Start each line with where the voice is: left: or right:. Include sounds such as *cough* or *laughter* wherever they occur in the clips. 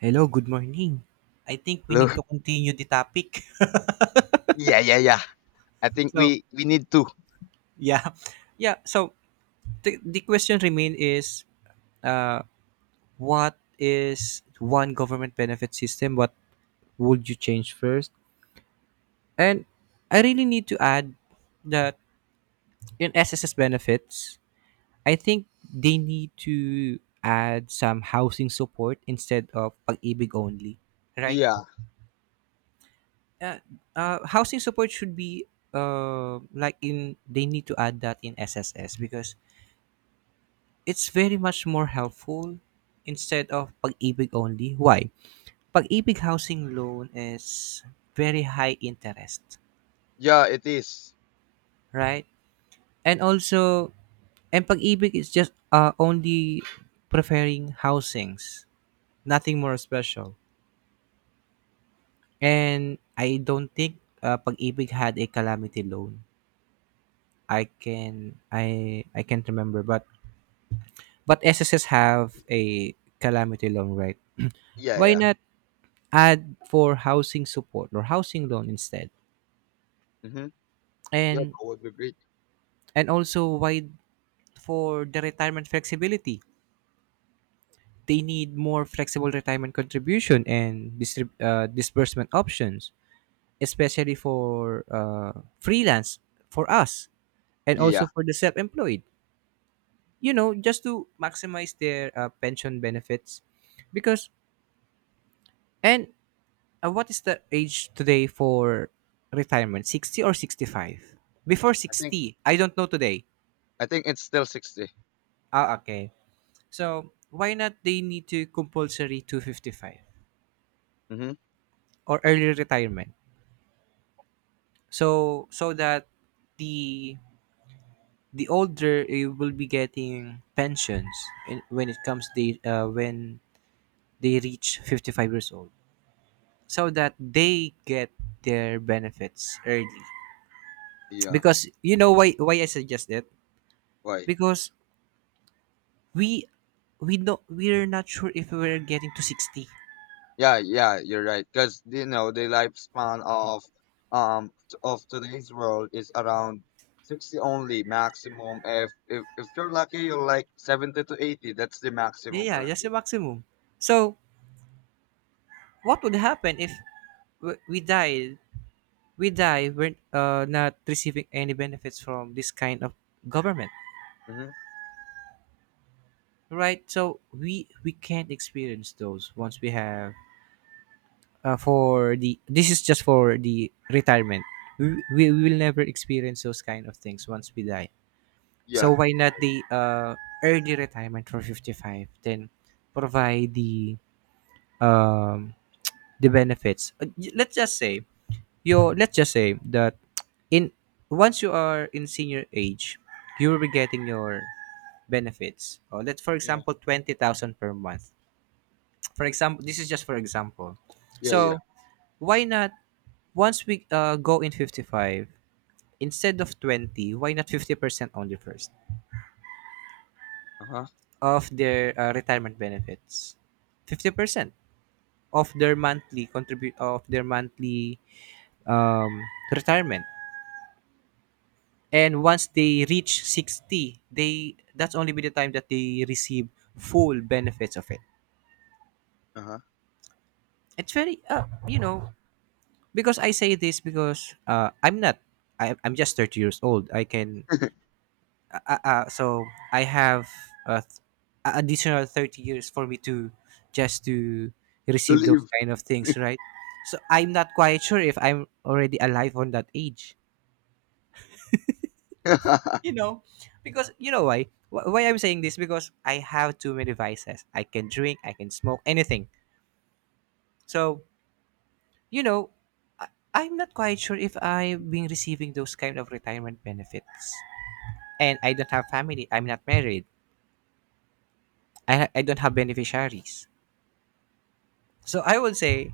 right: Hello, good morning. I think we need
left: Look,
right: to continue the topic. *laughs*
left: yeah, yeah, yeah. I think
right: So,
left: we need to.
right: yeah. Yeah, so the question remain is uh what is one government benefit system what would you change first? And I really need to add that in SSS benefits, I think they need to add some housing support instead of pag-ibig only, right?
left: Yeah,
right: uh, Housing support should be like in they need to add that in SSS because it's very much more helpful instead of pag-ibig only. Why? Pag-ibig housing loan is very high interest,
left: yeah, it is.
right: right? And also, and pag-ibig is just only preferring housings, nothing more special. And I don't think pag-ibig had a calamity loan. I can't remember, but but SSS have a calamity loan, right?
left: Yeah,
right: Why
left: yeah.
right: not add for housing support or housing loan instead?
left: Mm-hmm. Yeah, that
right: And
left: would be great.
right: and also why for the retirement flexibility? They need more flexible retirement contribution and disbursement options, especially for freelance for us and
left: Yeah,
right: also for the self-employed. You know, just to maximize their pension benefits, because and what is the age today for retirement? 60 or 65? Before
left: I think
right: 60. I don't know today.
left: I think it's still 60.
right: Ah, okay. So, why not they need to compulsory to 55
left: Mm-hmm.
right: or early retirement? So, so that the the older you will be getting pensions in, when it comes they when they reach 55 years old so that they get their benefits early
left: Yeah.
right: because you know why I suggest that
left: Why?
right: because we we don't we're not sure if we're getting to 60.
left: Yeah, yeah. You're right. Because you know the lifespan of of today's world is around 60 only maximum. If you're lucky, you're like 70 to 80. That's the maximum
right: Yeah, yeah, that's the
left: already.
right: maximum. So what would happen if we died, we die, we're not receiving any benefits from this kind of government,
left: Mm-hmm.
right: right? So we can't experience those once we have for the this is just for the retirement. We, we will never experience those kind of things once we die. So
left: Yeah.
right: why not the early retirement for 55, then provide um the benefits. Let's just say you let's just say that in once you are in senior age you will be getting your benefits, or let's for
left: Yeah.
right: example 20,000 per month, for example, this is just for example.
left: Yeah. Yeah.
right: So why not once we go in 55, instead of 20, why not 50% only first
left: Uh huh.
right: of their retirement benefits, 50% of their monthly contribute of their monthly um, retirement, and once they reach 60 they that's only be the time that they receive full benefits of it.
left: Uh huh.
right: It's very you know, because I say this because I'm not I'm just 30 years old. I can so I have uh, th- additional 30 years for me to just to
left: To
right: receive those
left: live.
right: kind of things, right? So I'm not quite sure if I'm already alive on that age, you
left: *laughs*
right: know. Because you know why I'm saying this, because I have too many vices, I can drink, I can smoke anything. So, you know, I, I'm not quite sure if I've been receiving those kind of retirement benefits. And I don't have family, I'm not married, I don't have beneficiaries. So I would say,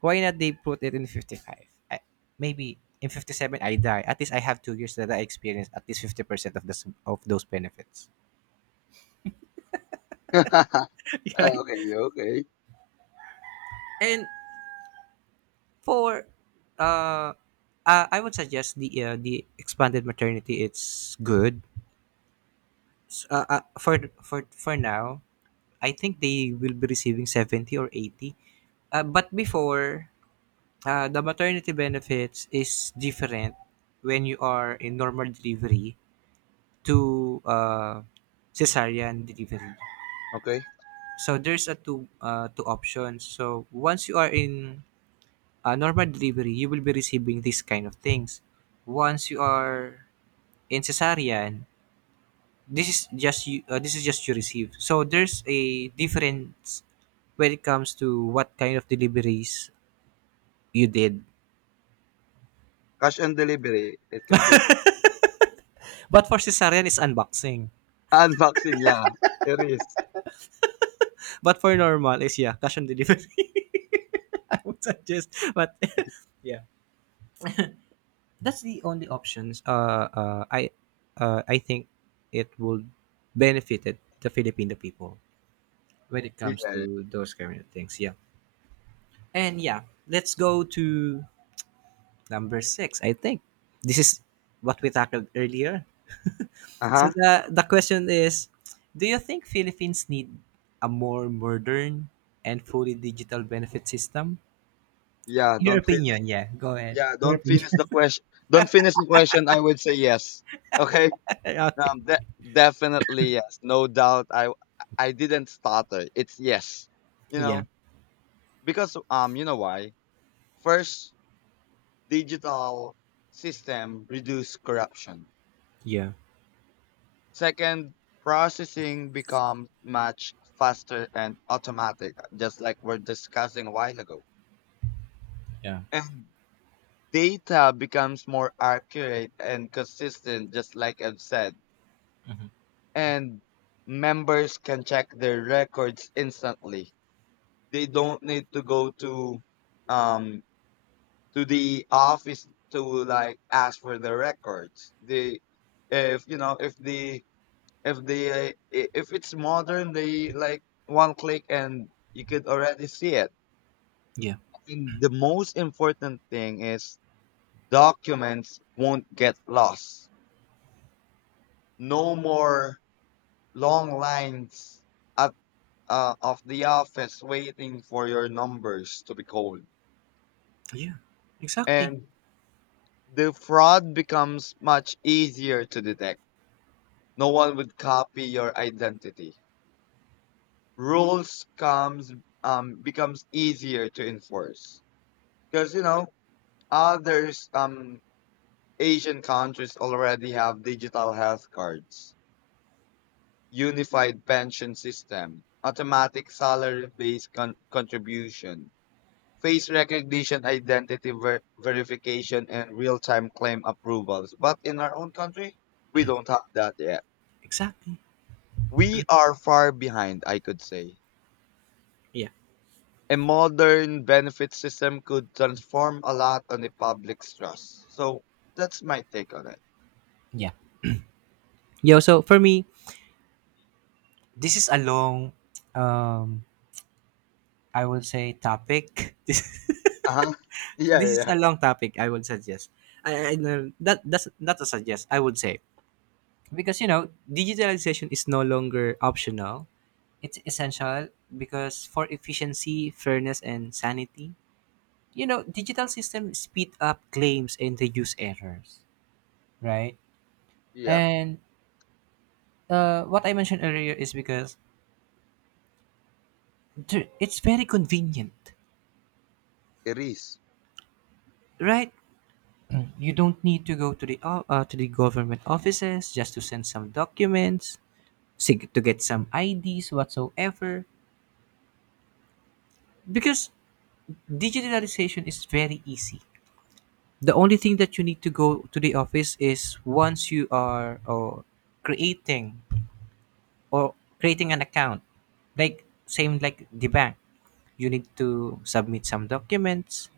right: why not they put it in 55. I, Maybe in 57 I die, at least I have 2 years that I experience at least 50% of the s of those benefits.
left: *laughs*
right: *laughs* Right?
left: Okay, okay.
right: And for uh, I would suggest the expanded maternity, it's good. For now, I think they will be receiving 70 or 80. But before the maternity benefits is different when you are in normal delivery to cesarean delivery.
left: Okay.
right: So there's a two options. So once you are in normal delivery, you will be receiving these kind of things. Once you are in cesarean, this is just you receive, so there's a difference when it comes to what kind of deliveries you did.
left: Cash on delivery, it can be.
right: But for cesarean is unboxing,
left: *laughs* Unboxing, yeah. It is.
right: but for normal is yeah, cash on delivery. *laughs* I would suggest, but *laughs* yeah, that's the only options. I think it will benefited the Filipino people when it comes
left: Yeah.
right: to those kind of things, yeah. And yeah, let's go to number six, I think. This is what we tackled earlier. So
left: Uh-huh.
right: the question is, do you think Philippines need a more modern and fully digital benefit system?
left: Yeah,
right: Your
left: don't finish.
right: opinion, yeah. Go ahead.
left: Yeah,
right: Your
left: don't
right: opinion.
left: finish the question. Don't finish the question. I would say yes. Okay.
right: *laughs* Okay.
left: Definitely yes. No doubt. I didn't stutter. It's yes. You
right: Yeah.
left: know, because you know why? First, digital system reduce corruption.
right: Yeah.
left: Second, processing becomes much faster and automatic, just like we're discussing a while ago.
right: Yeah.
left: And data becomes more accurate and consistent, just like I've said. And members can check their records instantly. They don't need to go um to the office to like ask for the records. They if you know if the if they I- if it's modern they like one click and you could already see it.
right: Yeah.
left: And the most important thing is documents won't get lost, no more long lines at of the office waiting for your numbers to be called.
right: Yeah. Exactly.
left: And the fraud becomes much easier to detect, no one would copy your identity, rules comes becomes easier to enforce. Because you know, others, Asian countries already have digital health cards, unified pension system, automatic salary-based contribution, face recognition, identity verification, and real-time claim approvals. But in our own country, we don't have that yet.
right: Exactly.
left: We are far behind, I could say.
right: Yeah.
left: A modern benefit system could transform a lot on the public's trust. So that's my take on it.
right: Yeah. Yo, so for me, this is a long um I would say topic. *laughs* This
left: Uh-huh. Yeah,
right: this
left: yeah,
right: is
left: yeah.
right: a long topic, I would suggest. I know that that's not a suggest. I would say, because you know digitalization is no longer optional. It's essential because for efficiency, fairness, and sanity. You know, digital systems speed up claims and reduce errors, right?
left: Yeah.
right: And what I mentioned earlier is because it's very convenient,
left: It is.
right: right? You don't need to go to the to the government offices just to send some documents to get some IDs whatsoever, because digitalization is very easy. The only thing that you need to go to the office is once you are or creating an account, like same like the bank. You need to submit some documents,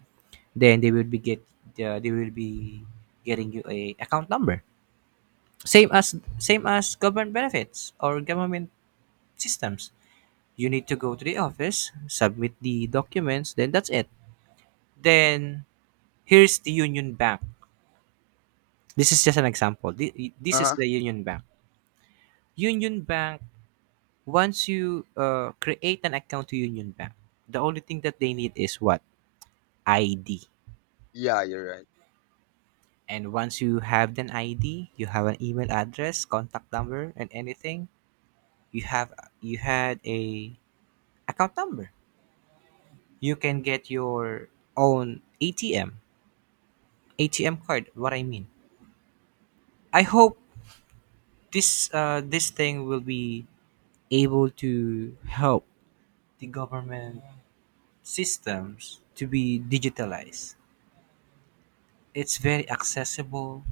right: then they will be getting you a account number. Same as government benefits or government systems. You need to go to the office, submit the documents, then that's it. Then here's the Union Bank. This is just an example. This is
left: Uh-huh.
right: the Union Bank. Union Bank, once you create an account to Union Bank, the only thing that they need is what? ID.
left: Yeah, you're right.
right: And once you have an ID, you have an email address, contact number, and anything, you have you had a account number. You can get your own ATM, ATM card, what I mean. I hope this this thing will be able to help the government systems to be digitalized. It's very accessible.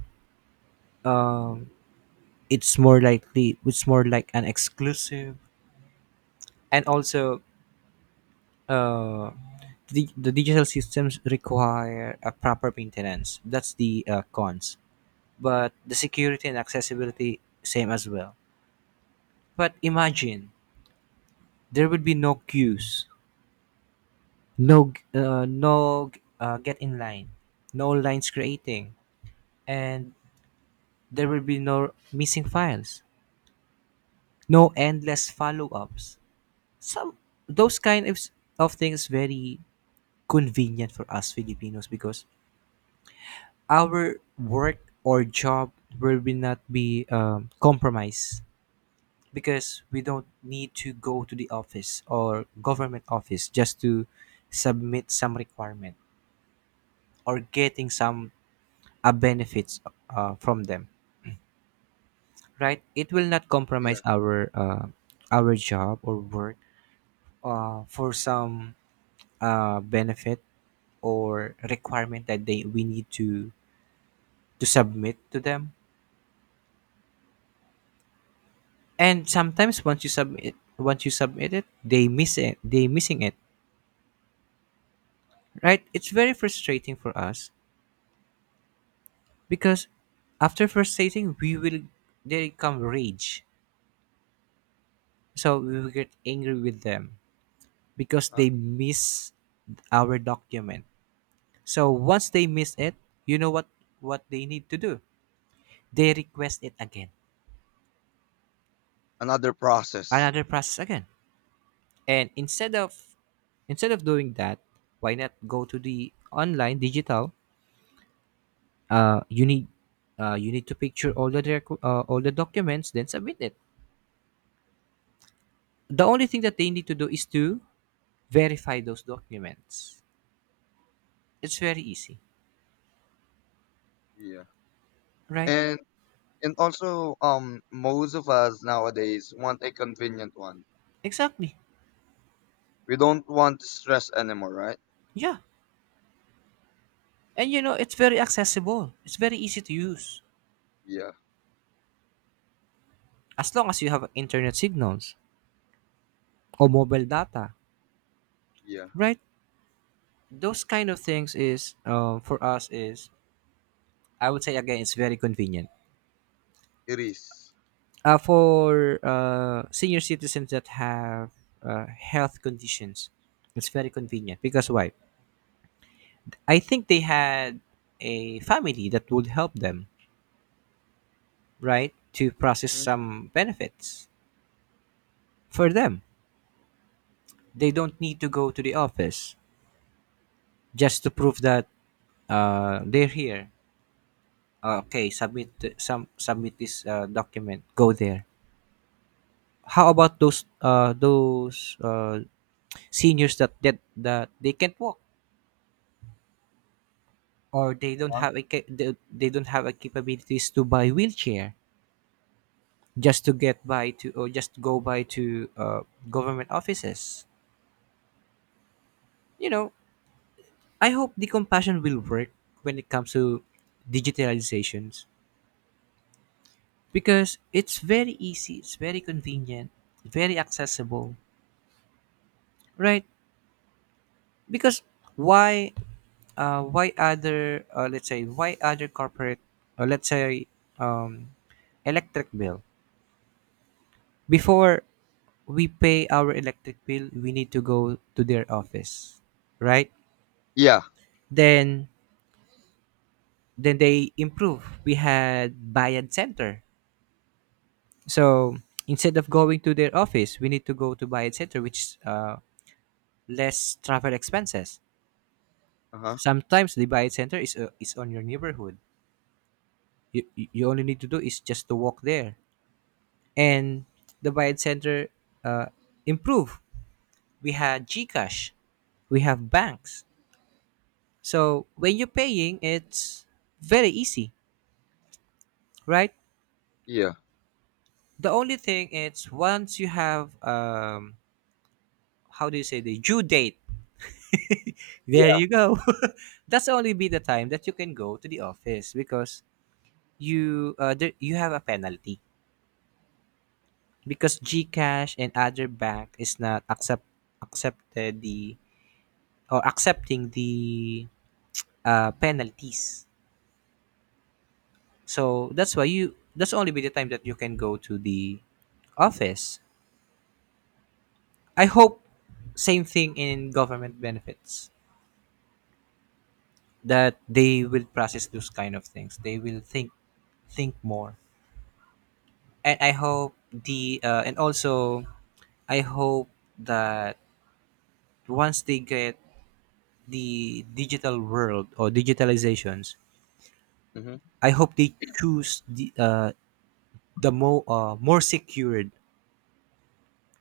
right: Um, it's more likely, it's more like an exclusive, and also uh, the digital systems require a proper maintenance. That's the cons. But the security and accessibility same as well. But imagine there would be no queues, no get in line, no lines creating, and there will be no missing files, no endless follow-ups, some those kind of things, very convenient for us Filipinos, because our work or job will be not be compromised, because we don't need to go to the office or government office just to submit some requirement or getting some benefits from them, right? It will not
left: Yeah.
right: compromise our job or work for some benefit or requirement that they we need to submit to them. And sometimes once you submit it they miss it, they missing it, right? It's very frustrating for us, because after frustrating we will they come rage so we will get angry with them because
left: Uh-huh.
right: they miss our document. So once they miss it, you know what they need to do. They request it again,
left: Another process.
right: another process again. And instead of doing that, why not go to the online digital? Uh, you need you need to picture all the all the documents, then submit it. The only thing that they need to do is to verify those documents. It's very easy,
left: Yeah.
right: right?
left: And and also, most of us nowadays want a convenient one.
right: Exactly.
left: We don't want stress anymore, right?
right: Yeah. And you know, it's very accessible. It's very easy to use
left: Yeah.
right: as long as you have internet signals or mobile data,
left: Yeah.
right: right? Those kind of things is, for us, is I would say again, it's very convenient
left: It is.
right: for senior citizens that have health conditions. It's very convenient because why? I think they had a family that would help them, right, to process
left: Mhm.
right: some benefits for them. They don't need to go to the office just to prove that they're here. Okay, submit some, submit this document, go there. How about those seniors that they can't walk, or they don't
left: Uh-huh.
right: have a they don't have a capabilities to buy wheelchair just to get by to, or just go by to, government offices? You know, I hope the compassion will work when it comes to digitalizations, because it's very easy, it's very convenient, very accessible, right? Because why? Why other let's say, why other corporate, let's say, um, electric bill? Before, we pay our electric bill, we need to go to their office, right?
left: Yeah.
right: then then they improve, we had Bayad Center. So instead of going to their office, we need to go to Bayad Center, which is, less travel expenses.
left: Uh-huh.
right: Sometimes the Bayad Center is, is on your neighborhood. You only need to do is just to walk there. And the Bayad Center uh, improve. We had GCash, we have banks. So when you're paying, it's very easy, right?
left: Yeah.
right: The only thing is, once you have, how do you say, the due date. *laughs* There
left: Yeah.
right: you go. *laughs* That's only be the time that you can go to the office, because you, you have a penalty, because GCash and other bank is not accept, accepted the, or accepting the, penalties. So that's why you that's only be the time that you can go to the office. I hope same thing in government benefits, that they will process those kind of things. They will think more. And I hope the, and also I hope that once they get the digital world or digitalizations,
left: Hmm.
right: I hope they choose the, more secured,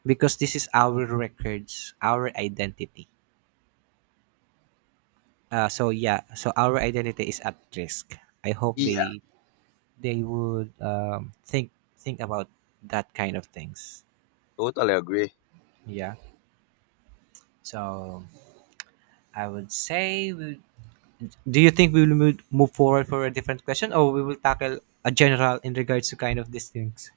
right: because this is our records, our identity. So yeah, so our identity is at risk. I hope
left: Yeah.
right: they would, think about that kind of things.
left: Totally agree. *laughs*
right: Yeah. So I would say, we, do you think we will move forward for a different question, or we will tackle a general in regards to kind of these things?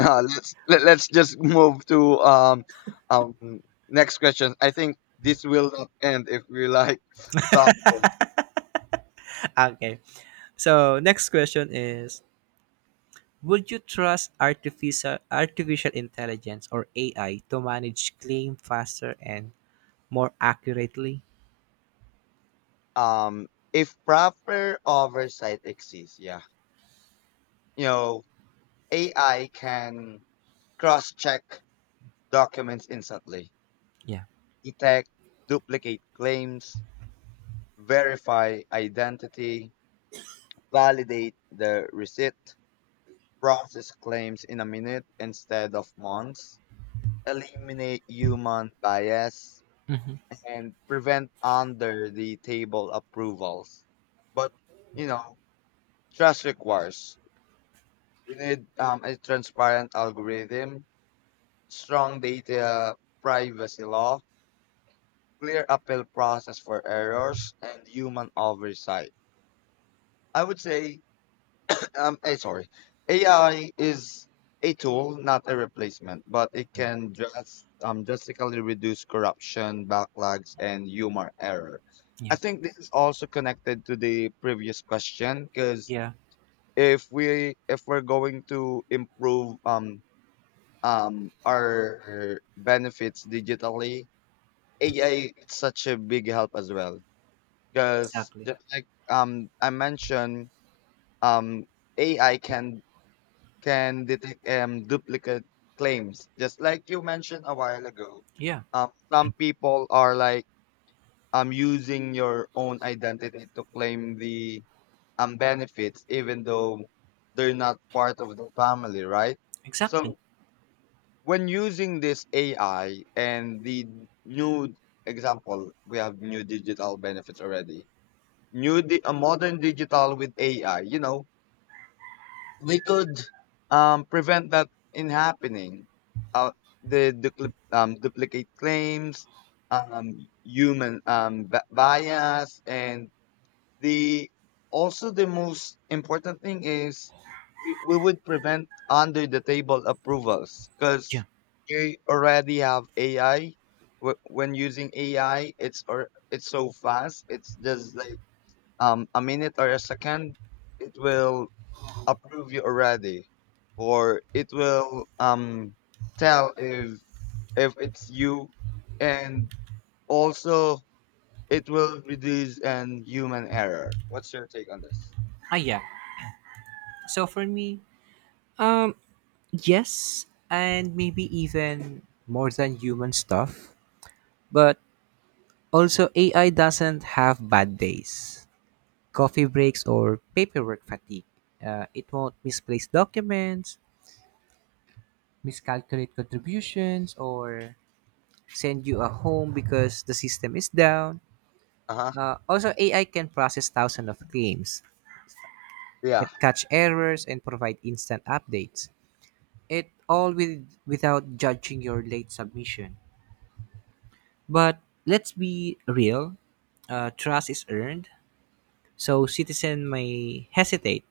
left: Let's just move to um next question. I think this will not end if we like *laughs* talk.
right: *laughs* Okay. So next question is: would you trust artificial intelligence or AI to manage claim faster and more accurately?
left: If proper oversight exists, yeah, you know, AI can cross-check documents instantly,
right: Yeah.
left: detect duplicate claims, verify identity, validate the receipt, process claims in a minute instead of months, eliminate human bias,
right: Mm-hmm.
left: and prevent under-the-table approvals. But you know, trust requires. We need a transparent algorithm, strong data privacy law, clear appeal process for errors, and human oversight. I would say, *clears throat* sorry, AI is a tool, not a replacement, but it can just drastically reduce corruption, backlogs, and human error.
right: Yeah.
left: I think this is also connected to the previous question because
right: Yeah.
left: if we're going to improve our benefits digitally, AI is such a big help as well, because
right: Exactly.
left: just like I mentioned, um AI can detect duplicate claims just like you mentioned a while ago.
right: Yeah.
left: Some people are like using your own identity to claim the benefits even though they're not part of the family, right?
right: Exactly.
left: So when using this AI and the new example, we have new digital benefits already. A modern digital with AI, you know, we could prevent that in happening. Uh, the duplicate claims, um, human bias, and the also the most important thing is we would prevent under the table approvals
right: Yeah.
left: because you already have AI. When using AI, it's so fast. It's just like a minute or a second, it will approve you already, or it will tell if it's you, and also it will reduce an human error. What's your take on this?
right: Ah, yeah. So for me, um, yes, and maybe even more than human stuff, but also AI doesn't have bad days, coffee breaks, or paperwork fatigue. It won't misplace documents, miscalculate contributions, or send you a home because the system is down.
left: Uh huh.
right: Also, AI can process thousands of claims. It
left: Yeah.
right: catch errors and provide instant updates. It all with without judging your late submission. But let's be real. Trust is earned, so citizen may hesitate.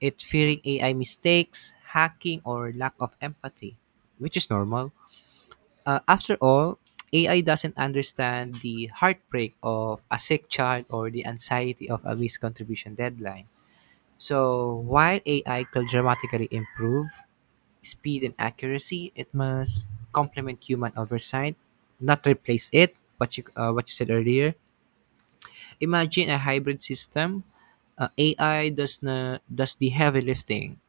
right: It
left: Hmm.
right: fearing AI mistakes, hacking, or lack of empathy, which is normal. After all, AI doesn't understand the heartbreak of a sick child or the anxiety of a missed contribution deadline. So while AI could dramatically improve speed and accuracy, it must complement human oversight, not replace it. What you, what you said earlier. Imagine a hybrid system. AI does the heavy lifting,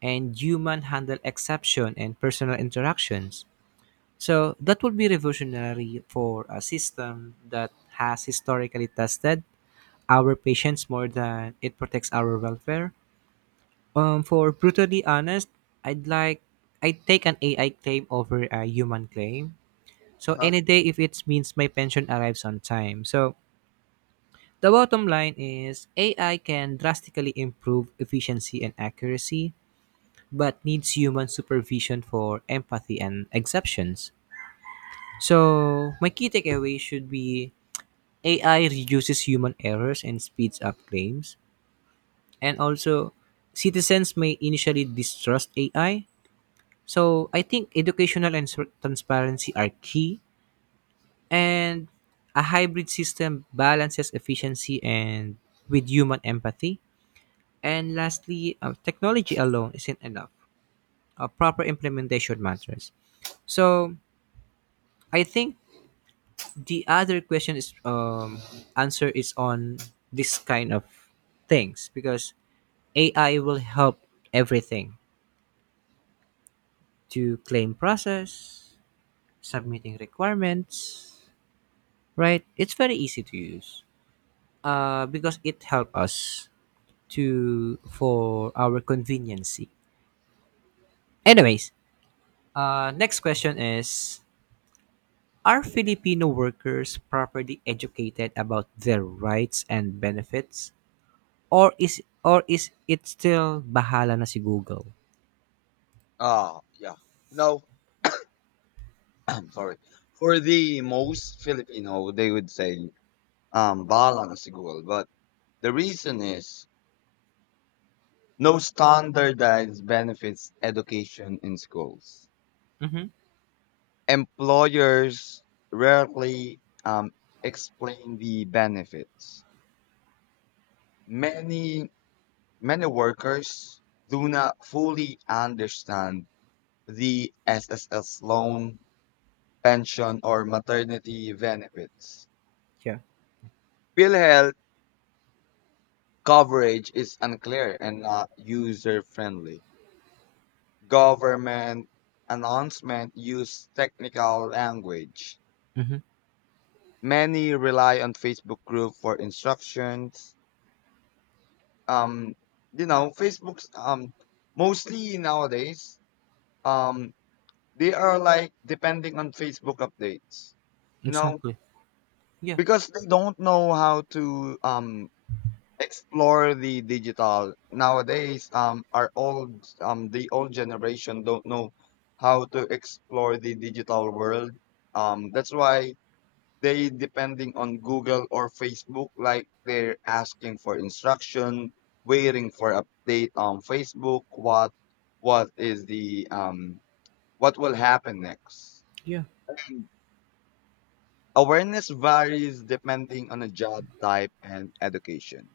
right: and human handle exception and personal interactions. So that would be revolutionary for a system that has historically tested our patience more than it protects our welfare. For brutally honest, I'd like I'd take an AI claim over a human claim.
left: Uh
right: So
left: huh.
right: any day, if it means my pension arrives on time. So the bottom line is, AI can drastically improve efficiency and accuracy, but needs human supervision for empathy and exceptions. So my key takeaway should be, AI reduces human errors and speeds up claims. And also, citizens may initially distrust AI. So I think transparency are key, and a hybrid system balances efficiency and with human empathy. And lastly, technology alone isn't enough. A proper implementation matters. So I think the other question is, answer is on this kind of things, because AI will help everything to claim process, submitting requirements, right? It's very easy to use, because it helps us to, for our conveniency. Anyways, next question is: are Filipino workers properly educated about their rights and benefits, or is, it still bahala na si Google?
left: Oh, yeah. No, *clears throat* I'm sorry. For the most Filipino, they would say balance equal, but the reason is no standardized benefits education in schools.
right: Mm-hmm.
left: Employers rarely explain the benefits. Many many workers do not fully understand the SSS loan, pension, or maternity benefits.
right: Yeah.
left: Bill health coverage is unclear and not user friendly. Government announcement use technical language.
right: Mm-hmm.
left: Many rely on Facebook group for instructions. Um, you know, Facebook's mostly nowadays, um they are like depending on Facebook updates. You know,
right: Exactly. Yeah.
left: because they don't know how to explore the digital nowadays. Our old The old generation don't know how to explore the digital world. That's why they depending on Google or Facebook, like they're asking for instruction, waiting for update on Facebook. What is the what will happen next.
right: Yeah.
left: Awareness varies depending on the job type and education.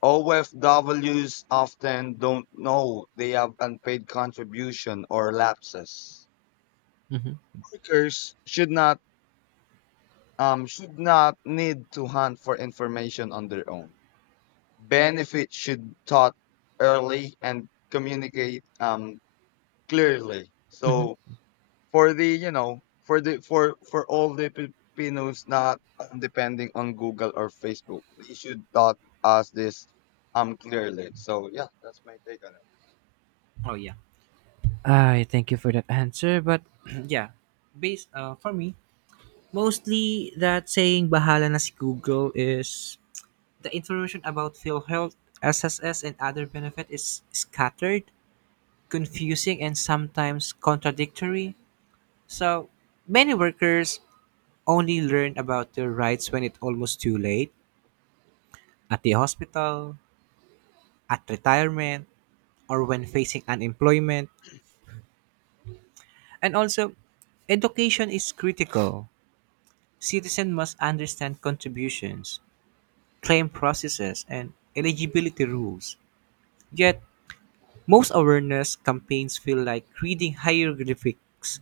left: OFWs often don't know they have unpaid contribution or lapses.
right: Mm-hmm.
left: Workers should not need to hunt for information on their own. Benefits should taught early and communicate clearly.
right: Mm-hmm.
left: So for the you know for the for all the Filipinos, not depending on Google or Facebook, they should taught us this clearly. So yeah, that's my take on it.
right: Oh yeah. I thank you for that answer, but *clears throat* yeah, based for me, mostly that saying bahala na si Google is, the information about PhilHealth, SSS, and other benefit is scattered, confusing, and sometimes contradictory. So many workers only learn about their rights when it's almost too late, at the hospital, at retirement, or when facing unemployment. And also, education is critical. Citizens must understand contributions, claim processes, and eligibility rules. Yet, most awareness campaigns feel like reading hieroglyphics,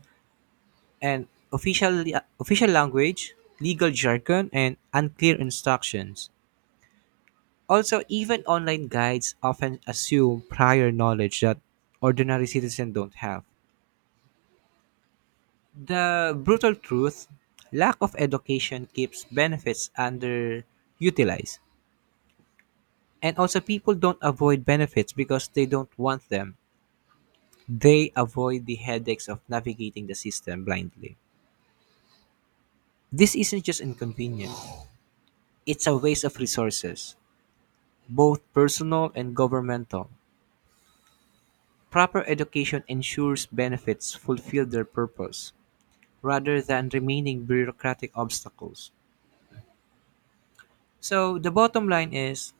right: and official, official language, legal jargon, and unclear instructions. Also, even online guides often assume prior knowledge that ordinary citizens don't have. The brutal truth, lack of education keeps benefits underutilized. And also, people don't avoid benefits because they don't want them. They avoid the headaches of navigating the system blindly. This isn't just inconvenient, it's a waste of resources, both personal and governmental. Proper education ensures benefits fulfill their purpose rather than remaining bureaucratic obstacles. So, the bottom line is,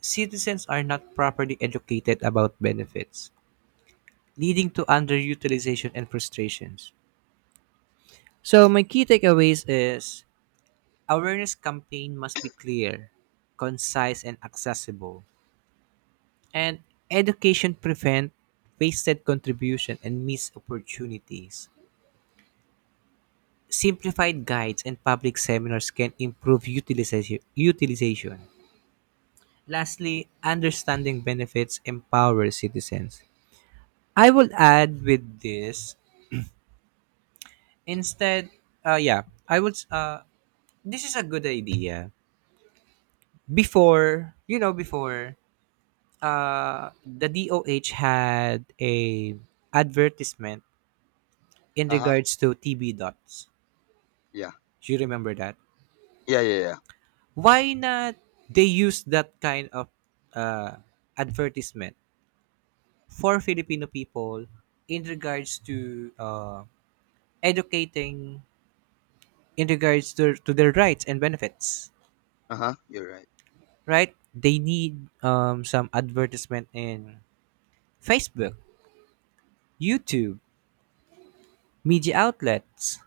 right: citizens are not properly educated about benefits, leading to underutilization and frustrations. So, my key takeaways is, awareness campaign must be clear, concise and accessible. And education prevent wasted contribution and missed opportunities. Simplified guides and public seminars can improve utilization. Lastly, understanding benefits empower citizens. I will add with this, instead, yeah, I would this is a good idea. Before, you know, before, the DOH had a advertisement in
left: Uh huh.
right: regards to TB dots.
left: Yeah.
right: Do you remember that?
left: Yeah, yeah, yeah.
right: Why not they use that kind of uh, advertisement for Filipino people in regards to, educating in regards to their rights and benefits,
left: Uh huh. You're right.
right: right? They need, some advertisement in Facebook, YouTube, media outlets,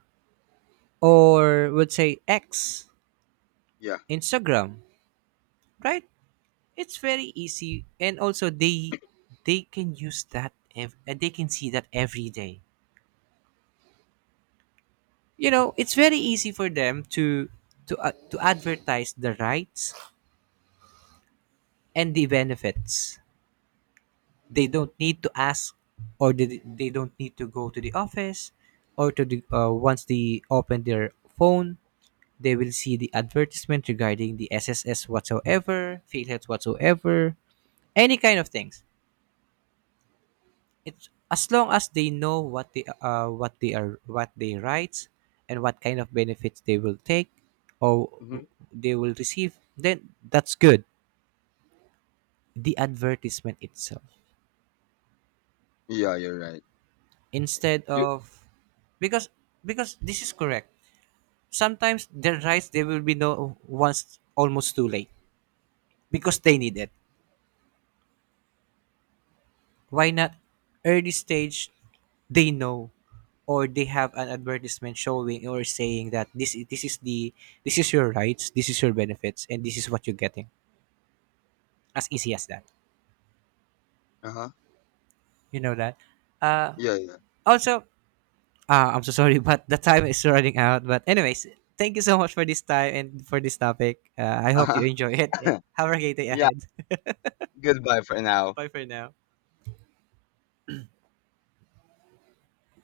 right: or would say X,
left: Yeah.
right: Instagram, right? It's very easy, and also they can use that ev- and they can see that every day. You know, it's very easy for them to, to advertise the rights and the benefits. They don't need to ask, or they don't need to go to the office, or to the, once they open their phone, they will see the advertisement regarding the sss whatsoever philheads whatsoever, any kind of things. It's as long as they know what they, what they are, what they rights and what kind of benefits they will take, or
left: Mm-hmm.
right: they will receive, then that's good. The advertisement itself.
left: Yeah, you're right.
right: Instead
left: You.
right: of, because because this is correct. Sometimes their rights they will be know once almost too late, because they need it. Why not early stage they know, or they have an advertisement showing or saying that this is the, this is your rights, this is your benefits, and this is what you're getting. As easy as that.
left: Uh huh.
right: You know that. Uh,
left: Yeah, yeah.
right: Also, I'm so sorry, *laughs* but the time is running out. But anyways, thank you so much for this time and for this topic. I
left: Uh
right: hope
left: huh.
right: you enjoy it and have a great day
left: *laughs* Yeah.
right: ahead. *laughs*
left: Goodbye for now.
right: Bye for now.